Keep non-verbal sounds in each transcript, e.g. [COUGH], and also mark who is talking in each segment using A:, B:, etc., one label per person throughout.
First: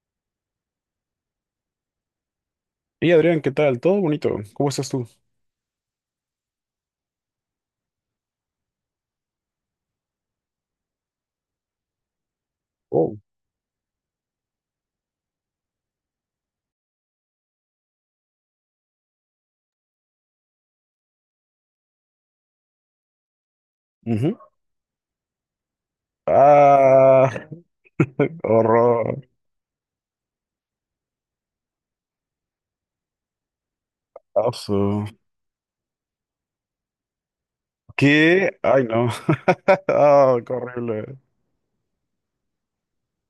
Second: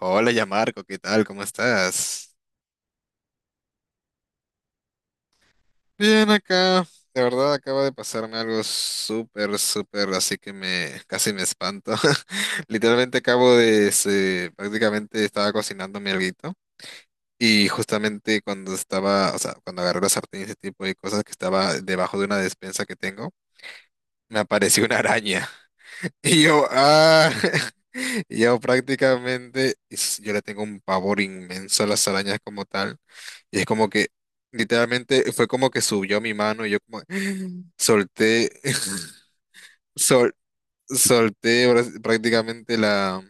A: Hola, ya Marco, ¿qué tal? ¿Cómo estás?
B: Y Adrián, ¿qué tal? ¿Todo bonito? ¿Cómo estás tú?
A: Bien acá. De verdad acaba de pasarme algo súper, súper, así que me casi me espanto. [LAUGHS] Literalmente
B: Oh.
A: prácticamente estaba cocinando mi alguito y justamente cuando estaba, o sea, cuando agarré la sartén y ese tipo de cosas que estaba debajo de una despensa que tengo, me
B: Ujú.
A: apareció una araña. [LAUGHS] Y yo,
B: Ah,
A: ah. [LAUGHS]
B: [LAUGHS]
A: Yo
B: horror.
A: prácticamente, yo le tengo un pavor inmenso a las arañas como tal. Y es como que,
B: Asu.
A: literalmente, fue como que subió a mi mano y yo como [GASPS] solté,
B: ¿Qué? Ay, no.
A: [LAUGHS]
B: [LAUGHS]
A: sol-
B: Ah, qué horrible.
A: solté prácticamente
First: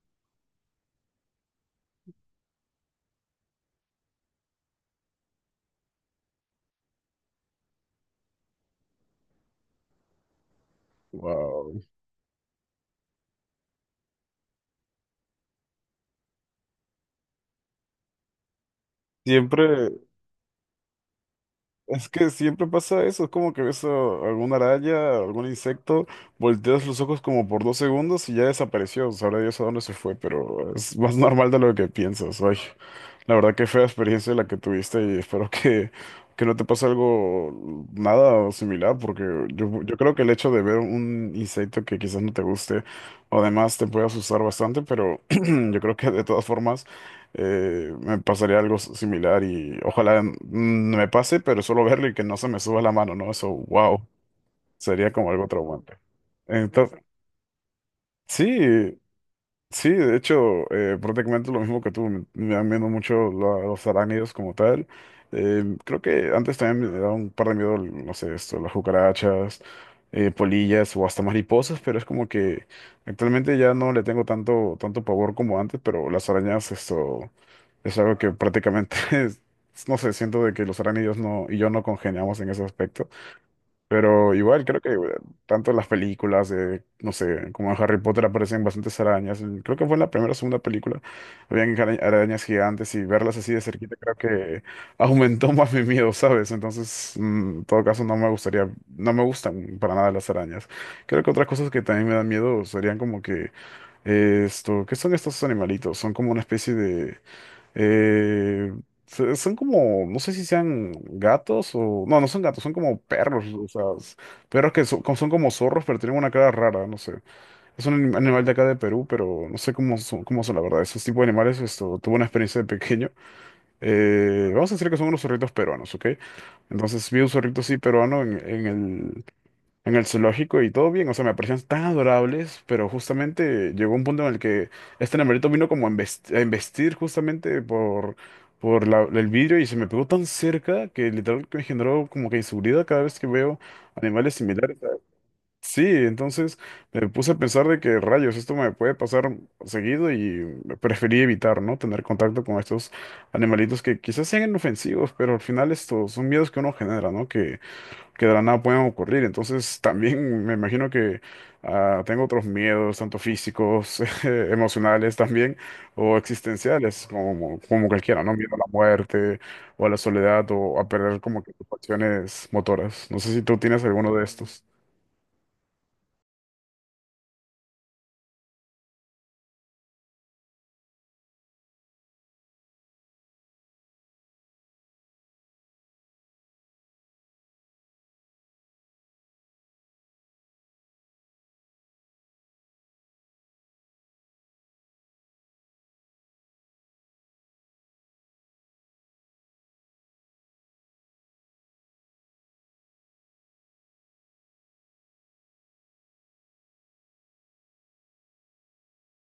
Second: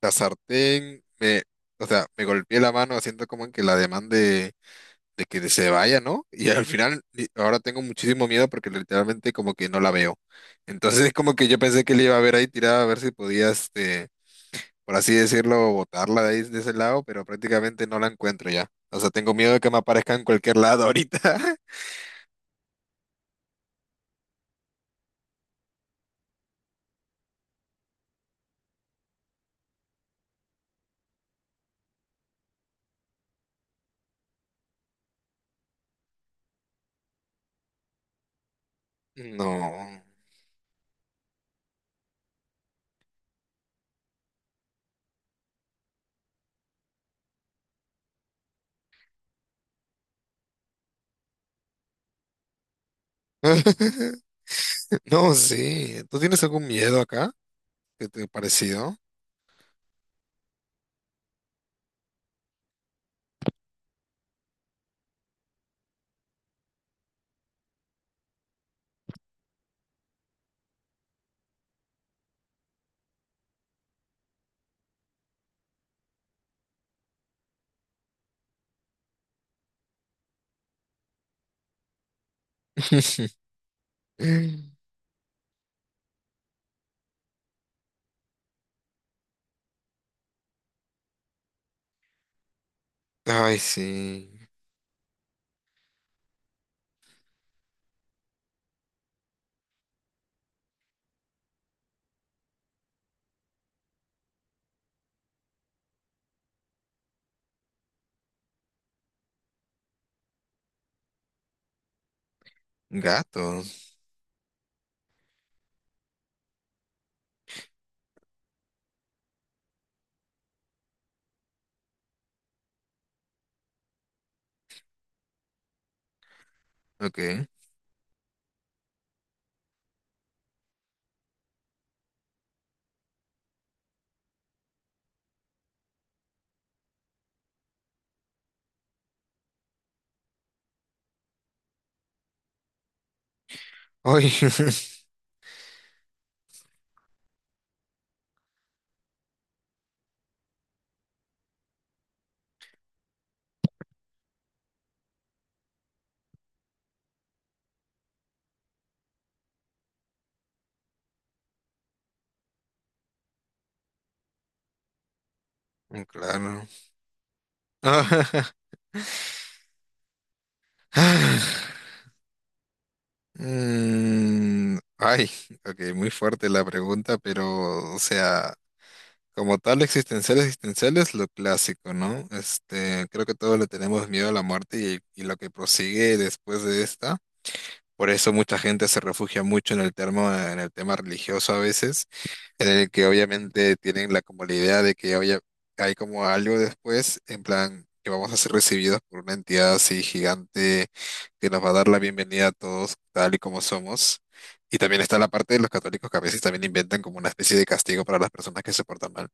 A: la sartén. Me, o sea, me golpeé la mano haciendo como que la demanda de que se vaya, ¿no? Y al final, ahora tengo muchísimo miedo porque literalmente como que no la veo. Entonces, [LAUGHS] como que yo
B: Wow.
A: pensé que le iba a ver ahí tirada a ver si podía, este, por así decirlo, botarla de ahí, de ese lado, pero prácticamente no la encuentro ya. O sea, tengo miedo de que me
B: Siempre,
A: aparezca en cualquier lado ahorita. [LAUGHS]
B: es que siempre pasa eso. Es como que alguna araña, algún insecto, volteas los ojos como por dos segundos y ya desapareció. Sabrá Dios a dónde se fue, pero es más normal de lo que piensas. Ay. La verdad que fea experiencia la que tuviste y que no te pase algo nada o similar, porque yo
A: No.
B: creo que el hecho de ver un insecto que quizás no te guste, además te puede asustar bastante, pero [CLEARS THROAT] yo creo que de todas formas me pasaría algo similar y ojalá no me pase, pero solo verlo y que no se me suba la mano, ¿no? Eso, wow,
A: [LAUGHS]
B: sería como
A: No,
B: algo traumante.
A: sí. ¿Tú tienes algún miedo
B: Entonces,
A: acá? ¿Qué te ha parecido?
B: sí. Sí, de hecho, prácticamente lo mismo que tú, me dan miedo mucho los arácnidos como tal. Creo que antes también me daba un par de miedo, no sé, esto, las cucarachas, polillas o hasta mariposas, pero es como que actualmente ya no le tengo tanto pavor como antes, pero las arañas, esto, es algo que prácticamente, [LAUGHS] no sé, siento de que los arácnidos no, y yo no congeniamos en ese aspecto.
A: [LAUGHS]
B: Pero igual creo que tanto las películas, de, no sé, como en Harry Potter aparecen bastantes arañas. Creo que fue en la primera o segunda película. Habían arañas gigantes y verlas así
A: Ay,
B: de cerquita creo
A: sí.
B: que [LAUGHS] aumentó más mi miedo, ¿sabes? Entonces, mm, en todo caso, no me gustaría, no me gustan para nada las arañas. Creo que otras cosas que también me dan miedo serían como que esto, ¿qué son estos animalitos? Son como una especie de... Eh, son como, no sé si sean gatos o... No, no son gatos, son como perros.
A: Gatos.
B: Perros que son como zorros, pero tienen una cara rara, no sé. Es un animal de acá de Perú, pero no sé cómo son la verdad. Esos tipos de animales, esto, tuve una experiencia de pequeño. Vamos a decir que son unos zorritos peruanos, ¿ok? Entonces vi un
A: Ok.
B: zorrito así peruano en el zoológico y todo bien, o sea, me parecían tan adorables, pero justamente llegó un punto en el que este nemerito vino como a a embestir por el vidrio y se me pegó tan cerca que literal que me generó como que inseguridad cada vez que veo
A: Ay,
B: animales similares. Sí, entonces me puse a pensar de que rayos, esto me puede pasar seguido y preferí evitar, ¿no? Tener contacto con estos animalitos que quizás sean inofensivos, pero al final estos son miedos que uno genera, ¿no? Que de la nada puedan ocurrir. Entonces, también me imagino que ah, tengo otros miedos, tanto físicos, [LAUGHS] emocionales también,
A: [LAUGHS]
B: o
A: claro.
B: existenciales, como cualquiera, ¿no? Miedo a la
A: [LAUGHS]
B: muerte, o a la soledad, o a perder como que tus pasiones motoras. No sé si tú tienes alguno de estos.
A: Mm, ay, ok, muy fuerte la pregunta, pero, o sea. Como tal, existenciales existenciales lo clásico, ¿no? Este, creo que todos le tenemos miedo a la muerte y lo que prosigue después de esta. Por eso mucha gente se refugia mucho en el termo, en el tema religioso a veces en el que obviamente tienen la como la idea de que oye, hay como algo después, en plan que vamos a ser recibidos por una entidad así gigante que nos va a dar la bienvenida a todos tal y como somos. Y también está la parte de los católicos que a veces también inventan como una especie de castigo para las personas que se portan mal.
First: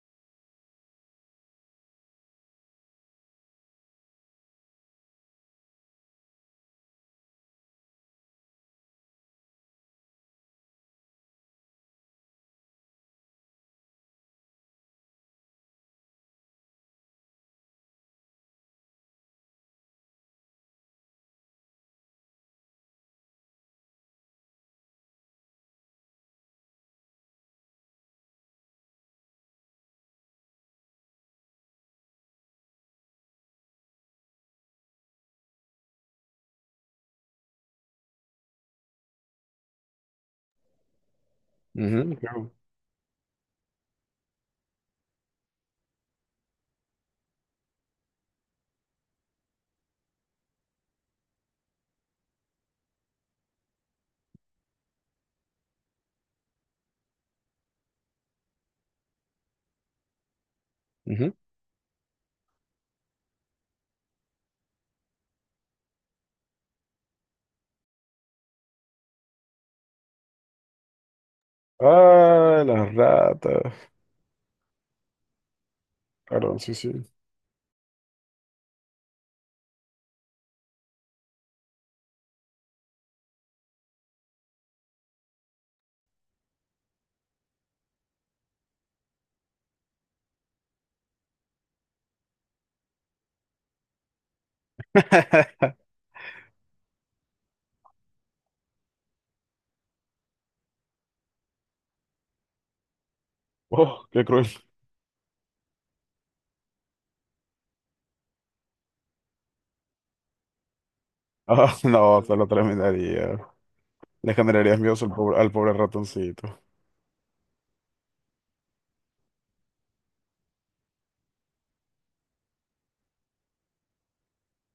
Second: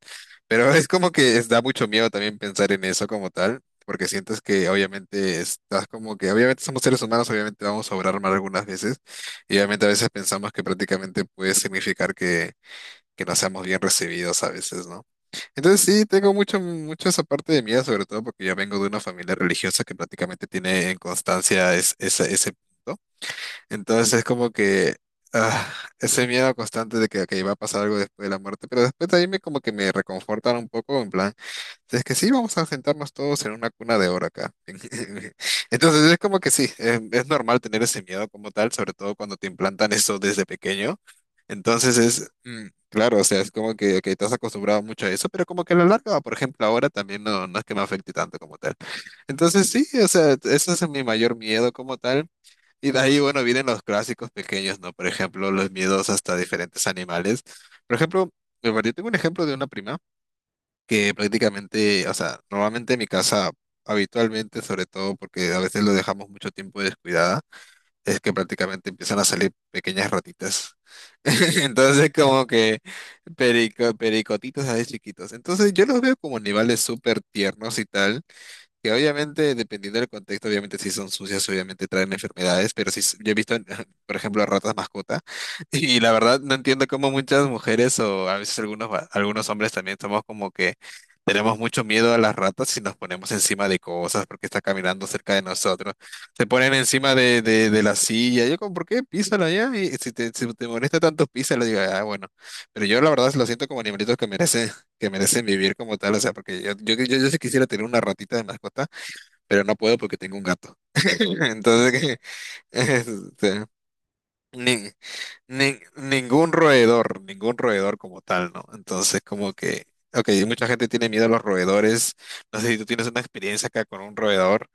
A: Pero [LAUGHS] es como que da mucho miedo también pensar en eso como tal, porque sientes que obviamente estás como que, obviamente somos seres humanos, obviamente vamos a obrar mal algunas veces, y obviamente a veces pensamos que prácticamente puede significar que no seamos bien recibidos a veces, ¿no? Entonces sí, tengo mucho, mucho esa parte de miedo, sobre todo porque yo vengo de una familia religiosa que prácticamente tiene en constancia ese punto. Entonces es como que ah, ese miedo constante que va a pasar algo después de la muerte, pero después de ahí me como que me reconfortan un poco, en plan... Es que sí, vamos a sentarnos todos en una cuna de oro acá. [LAUGHS] Entonces es como que sí, es normal tener ese miedo como tal, sobre todo cuando te implantan eso desde pequeño. Entonces
B: Ujú,
A: es,
B: claro.
A: mm, claro, o sea, es como que te has acostumbrado mucho a eso, pero como que a la larga, por ejemplo, ahora también no, no es que me afecte tanto como tal. Entonces sí, o sea, ese es mi mayor miedo como tal. Y de ahí, bueno, vienen los clásicos pequeños, ¿no? Por ejemplo, los miedos hasta diferentes animales. Por ejemplo, yo tengo un ejemplo de una prima que
B: Ujú.
A: prácticamente, o sea, normalmente en mi casa, habitualmente, sobre todo porque a veces lo dejamos mucho tiempo descuidada, es que prácticamente empiezan a salir pequeñas ratitas. [LAUGHS] Entonces, como
B: Ah,
A: que
B: las ratas.
A: pericotitos así chiquitos. Entonces, yo los veo como
B: Claro, sí,
A: animales
B: sí.
A: súper tiernos y tal. Que obviamente, dependiendo del contexto, obviamente si son sucias, obviamente traen enfermedades, pero sí, yo he visto, [LAUGHS] por ejemplo, ratas mascota, [LAUGHS] y la verdad no entiendo cómo muchas mujeres o a veces algunos, algunos hombres también somos como que tenemos mucho miedo a las ratas y nos ponemos encima de cosas porque está caminando cerca de nosotros. Se ponen encima de la silla, yo como, ¿por qué? Písala ya, y si si te molesta tanto, písala, digo, ah, bueno, pero yo la verdad lo siento como
B: Oh,
A: animalitos
B: qué cruel.
A: que merecen vivir como tal, o sea, porque yo sí quisiera tener una ratita de mascota, pero no puedo porque tengo un gato. [LAUGHS]
B: Ah, [LAUGHS]
A: Entonces, que,
B: no, solo terminaría.
A: este,
B: Le generarías
A: ni-
B: miedo al pobre ratoncito.
A: ningún roedor como tal, ¿no? Entonces, como que, ok, mucha gente tiene miedo a los roedores, no sé si tú tienes una experiencia acá con un roedor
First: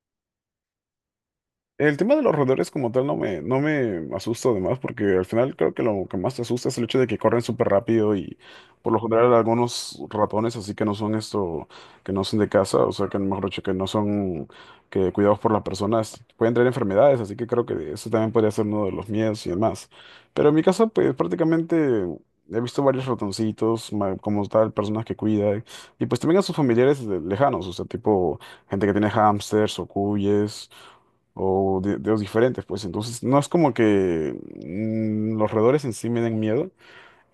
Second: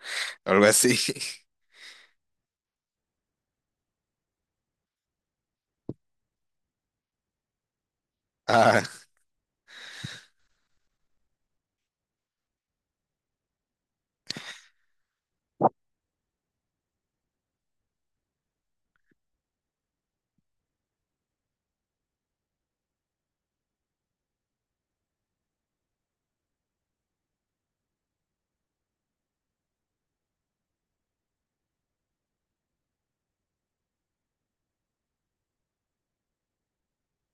A: o algo así. [LAUGHS]
B: El tema de los roedores como tal no me asusta además, porque al final creo que lo que más te asusta es el hecho de que corren súper rápido y
A: Ah,
B: por lo general algunos ratones así que no son esto, que no son de casa, o sea que mejor dicho que no son que cuidados por las personas, pueden traer enfermedades, así que creo que eso también podría ser uno de los miedos y demás. Pero en mi casa pues prácticamente he visto varios ratoncitos, como tal, personas que cuidan, y pues también a sus familiares lejanos, o sea tipo gente que tiene hámsters o cuyes o de diferentes, pues entonces no es como que mm, los roedores en sí me den miedo.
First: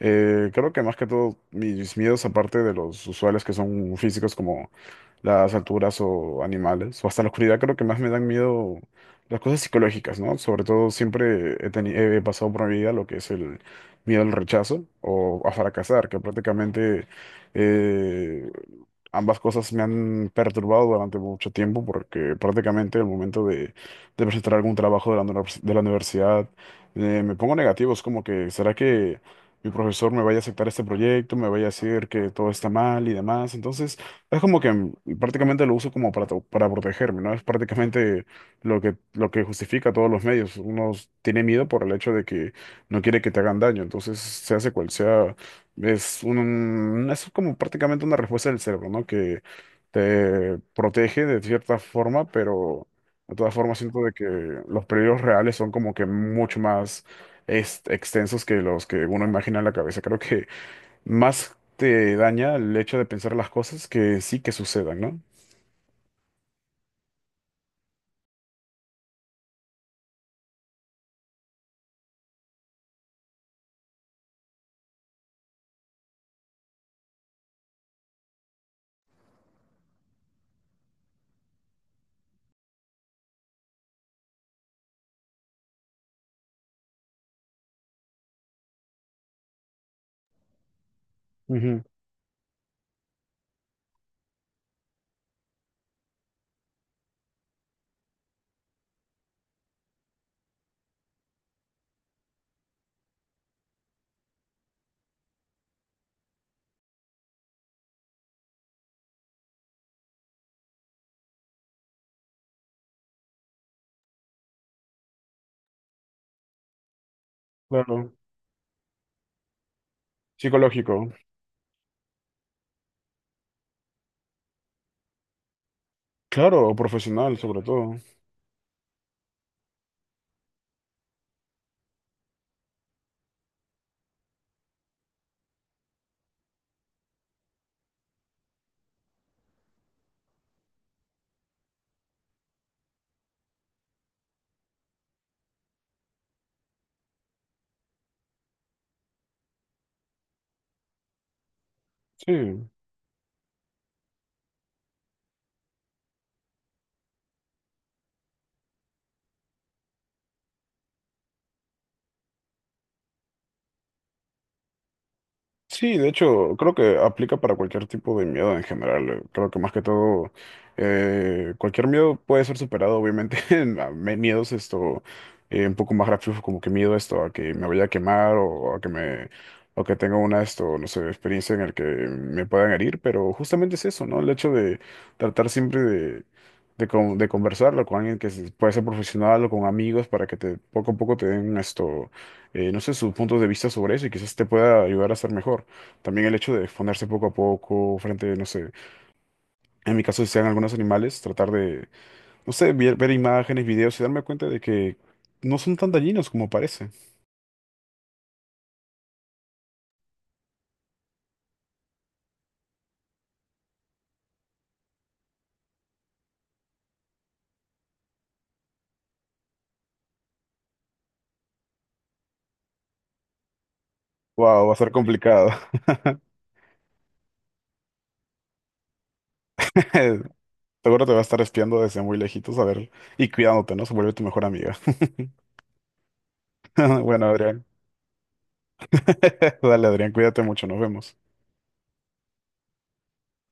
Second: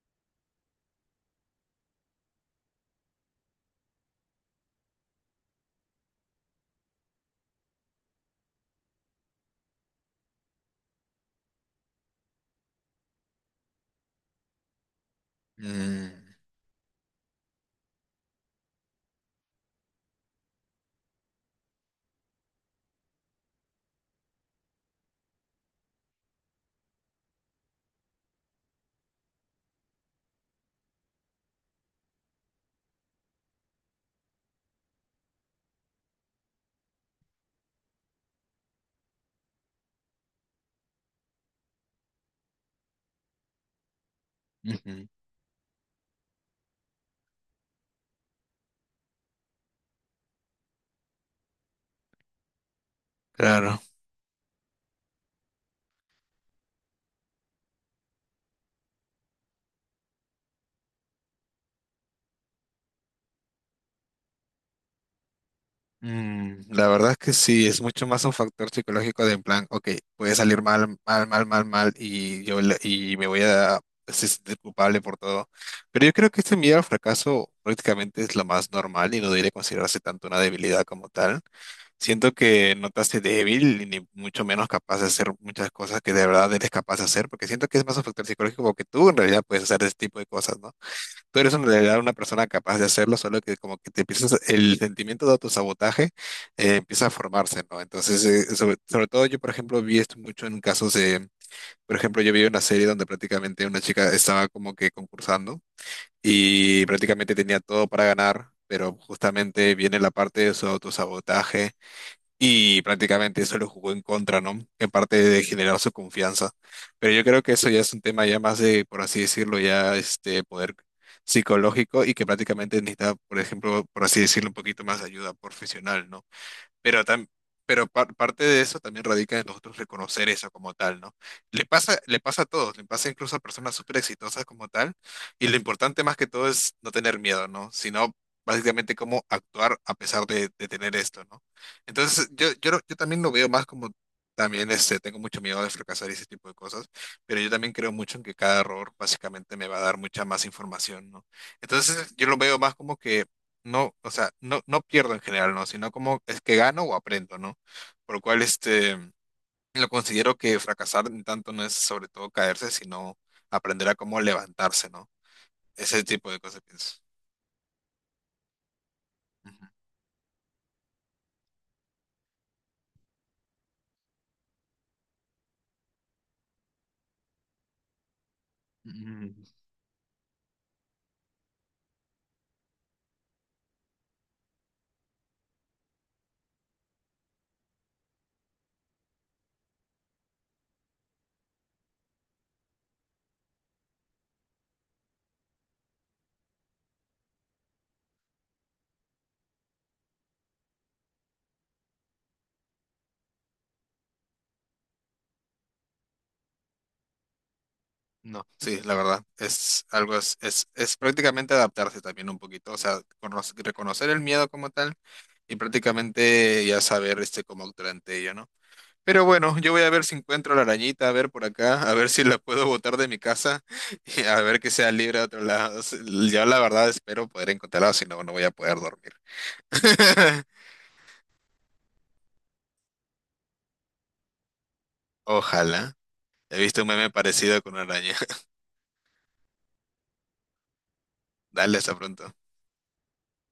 B: Creo que más que todo mis miedos, aparte de los usuales que son físicos, como las alturas o animales, o hasta la oscuridad, creo que más me dan miedo las cosas psicológicas, ¿no? Sobre todo siempre he pasado por mi vida lo que es el miedo al rechazo o a fracasar, que
A: mm,
B: prácticamente eh, ambas cosas me han perturbado durante mucho tiempo, porque prácticamente el momento de presentar algún trabajo de de la universidad, me pongo negativo, es como que, ¿será que... Mi profesor me vaya a aceptar este proyecto, me vaya a decir que todo está mal y demás. Entonces, es como que mm, prácticamente lo uso como para, para protegerme, ¿no? Es prácticamente lo que justifica todos los medios. Uno tiene miedo por el hecho de que no quiere que te hagan daño, entonces se hace cual
A: ujú,
B: sea. Es como prácticamente una respuesta del cerebro, ¿no? Que te protege de cierta forma, pero de todas formas
A: claro.
B: siento de que los peligros reales son como que mucho más es extensos que los que uno imagina en la cabeza. Creo que más te daña el hecho de pensar las cosas que sí que sucedan, ¿no?
A: Mm, la verdad es que sí, es mucho más un factor psicológico de en plan, ok, puede salir mal, mal, mal, mal, mal y y me voy a sentir culpable por todo. Pero yo creo que este miedo al fracaso prácticamente es lo más normal y no debería considerarse tanto una debilidad como tal. Siento que no te hace débil ni mucho menos capaz de hacer muchas cosas que de verdad eres capaz de hacer, porque siento que es más un factor psicológico porque tú en realidad puedes hacer ese tipo de cosas, ¿no? Tú eres en
B: Ujú,
A: realidad una persona capaz de hacerlo, solo que como que te empiezas, el sentimiento de autosabotaje empieza a formarse, ¿no? Entonces, sobre, sobre todo yo, por ejemplo, vi esto mucho en casos de, por ejemplo, yo vi una serie donde prácticamente una chica estaba como que concursando y prácticamente tenía todo para ganar, pero justamente viene la parte de su autosabotaje y prácticamente eso lo jugó en contra, ¿no? En parte de generar su confianza. Pero yo creo que eso ya es un
B: claro.
A: tema ya más de, por así decirlo, ya este poder
B: Psicológico.
A: psicológico y que prácticamente necesita, por ejemplo, por así decirlo, un poquito más de ayuda profesional, ¿no?
B: Claro, o
A: Pero,
B: profesional sobre todo.
A: pero parte de eso también radica en nosotros reconocer eso como tal, ¿no? Le pasa a todos, le pasa incluso a personas súper exitosas como tal, y lo importante más que todo es no tener miedo, ¿no? Sino básicamente cómo actuar a pesar de tener esto, ¿no? Entonces, yo también lo veo más como, también este, tengo mucho miedo de fracasar y ese tipo de cosas, pero yo también creo mucho en que cada error básicamente me va a dar mucha más información, ¿no? Entonces, yo lo veo
B: Sí.
A: más como que no, o sea, no, no pierdo en general, ¿no? Sino como es que gano o aprendo, ¿no? Por lo cual, este, lo considero que fracasar en tanto no es sobre todo caerse, sino aprender a cómo levantarse, ¿no?
B: Sí,
A: Ese
B: de
A: tipo de
B: hecho,
A: cosas
B: creo
A: pienso.
B: que aplica para cualquier tipo de miedo en general. Creo que
A: Ujú.
B: más que todo, cualquier miedo puede ser superado, obviamente. [LAUGHS] Miedos esto, un poco más gráficos, como que miedo esto a que me vaya a quemar o a que me, o que tenga una esto, no sé, experiencia en el que me puedan herir, pero justamente es eso, ¿no? El hecho de tratar siempre de conversarlo con alguien puede ser profesional o con amigos para que te, poco a poco te den esto no sé, sus puntos de vista sobre eso y quizás te pueda ayudar a ser mejor. También el hecho de exponerse poco a poco frente, no sé, en mi caso si sean algunos animales, tratar de, no sé, ver imágenes, videos y darme cuenta de que no son tan dañinos como parece.
A: No, sí, la verdad, es algo, es prácticamente adaptarse también un poquito, o sea, reconocer el miedo como tal y prácticamente ya saber, este, cómo actuar ante ello, ¿no? Pero bueno, yo voy a ver si encuentro la arañita, a ver por acá, a ver si la puedo botar de mi casa [LAUGHS] y a ver
B: Wow,
A: que
B: va a
A: sea
B: ser
A: libre a otro
B: complicado.
A: lado. S- Yo la verdad espero poder encontrarla, si no, no voy a poder dormir.
B: [LAUGHS]
A: [LAUGHS]
B: Seguro te va a estar espiando desde muy lejitos a ver y cuidándote, ¿no? Se vuelve tu mejor amiga. [LAUGHS]
A: Ojalá. He visto un meme
B: Bueno,
A: parecido
B: Adrián.
A: con una araña. [LAUGHS]
B: [LAUGHS] Dale, Adrián, cuídate mucho, nos vemos.
A: Dale, hasta pronto.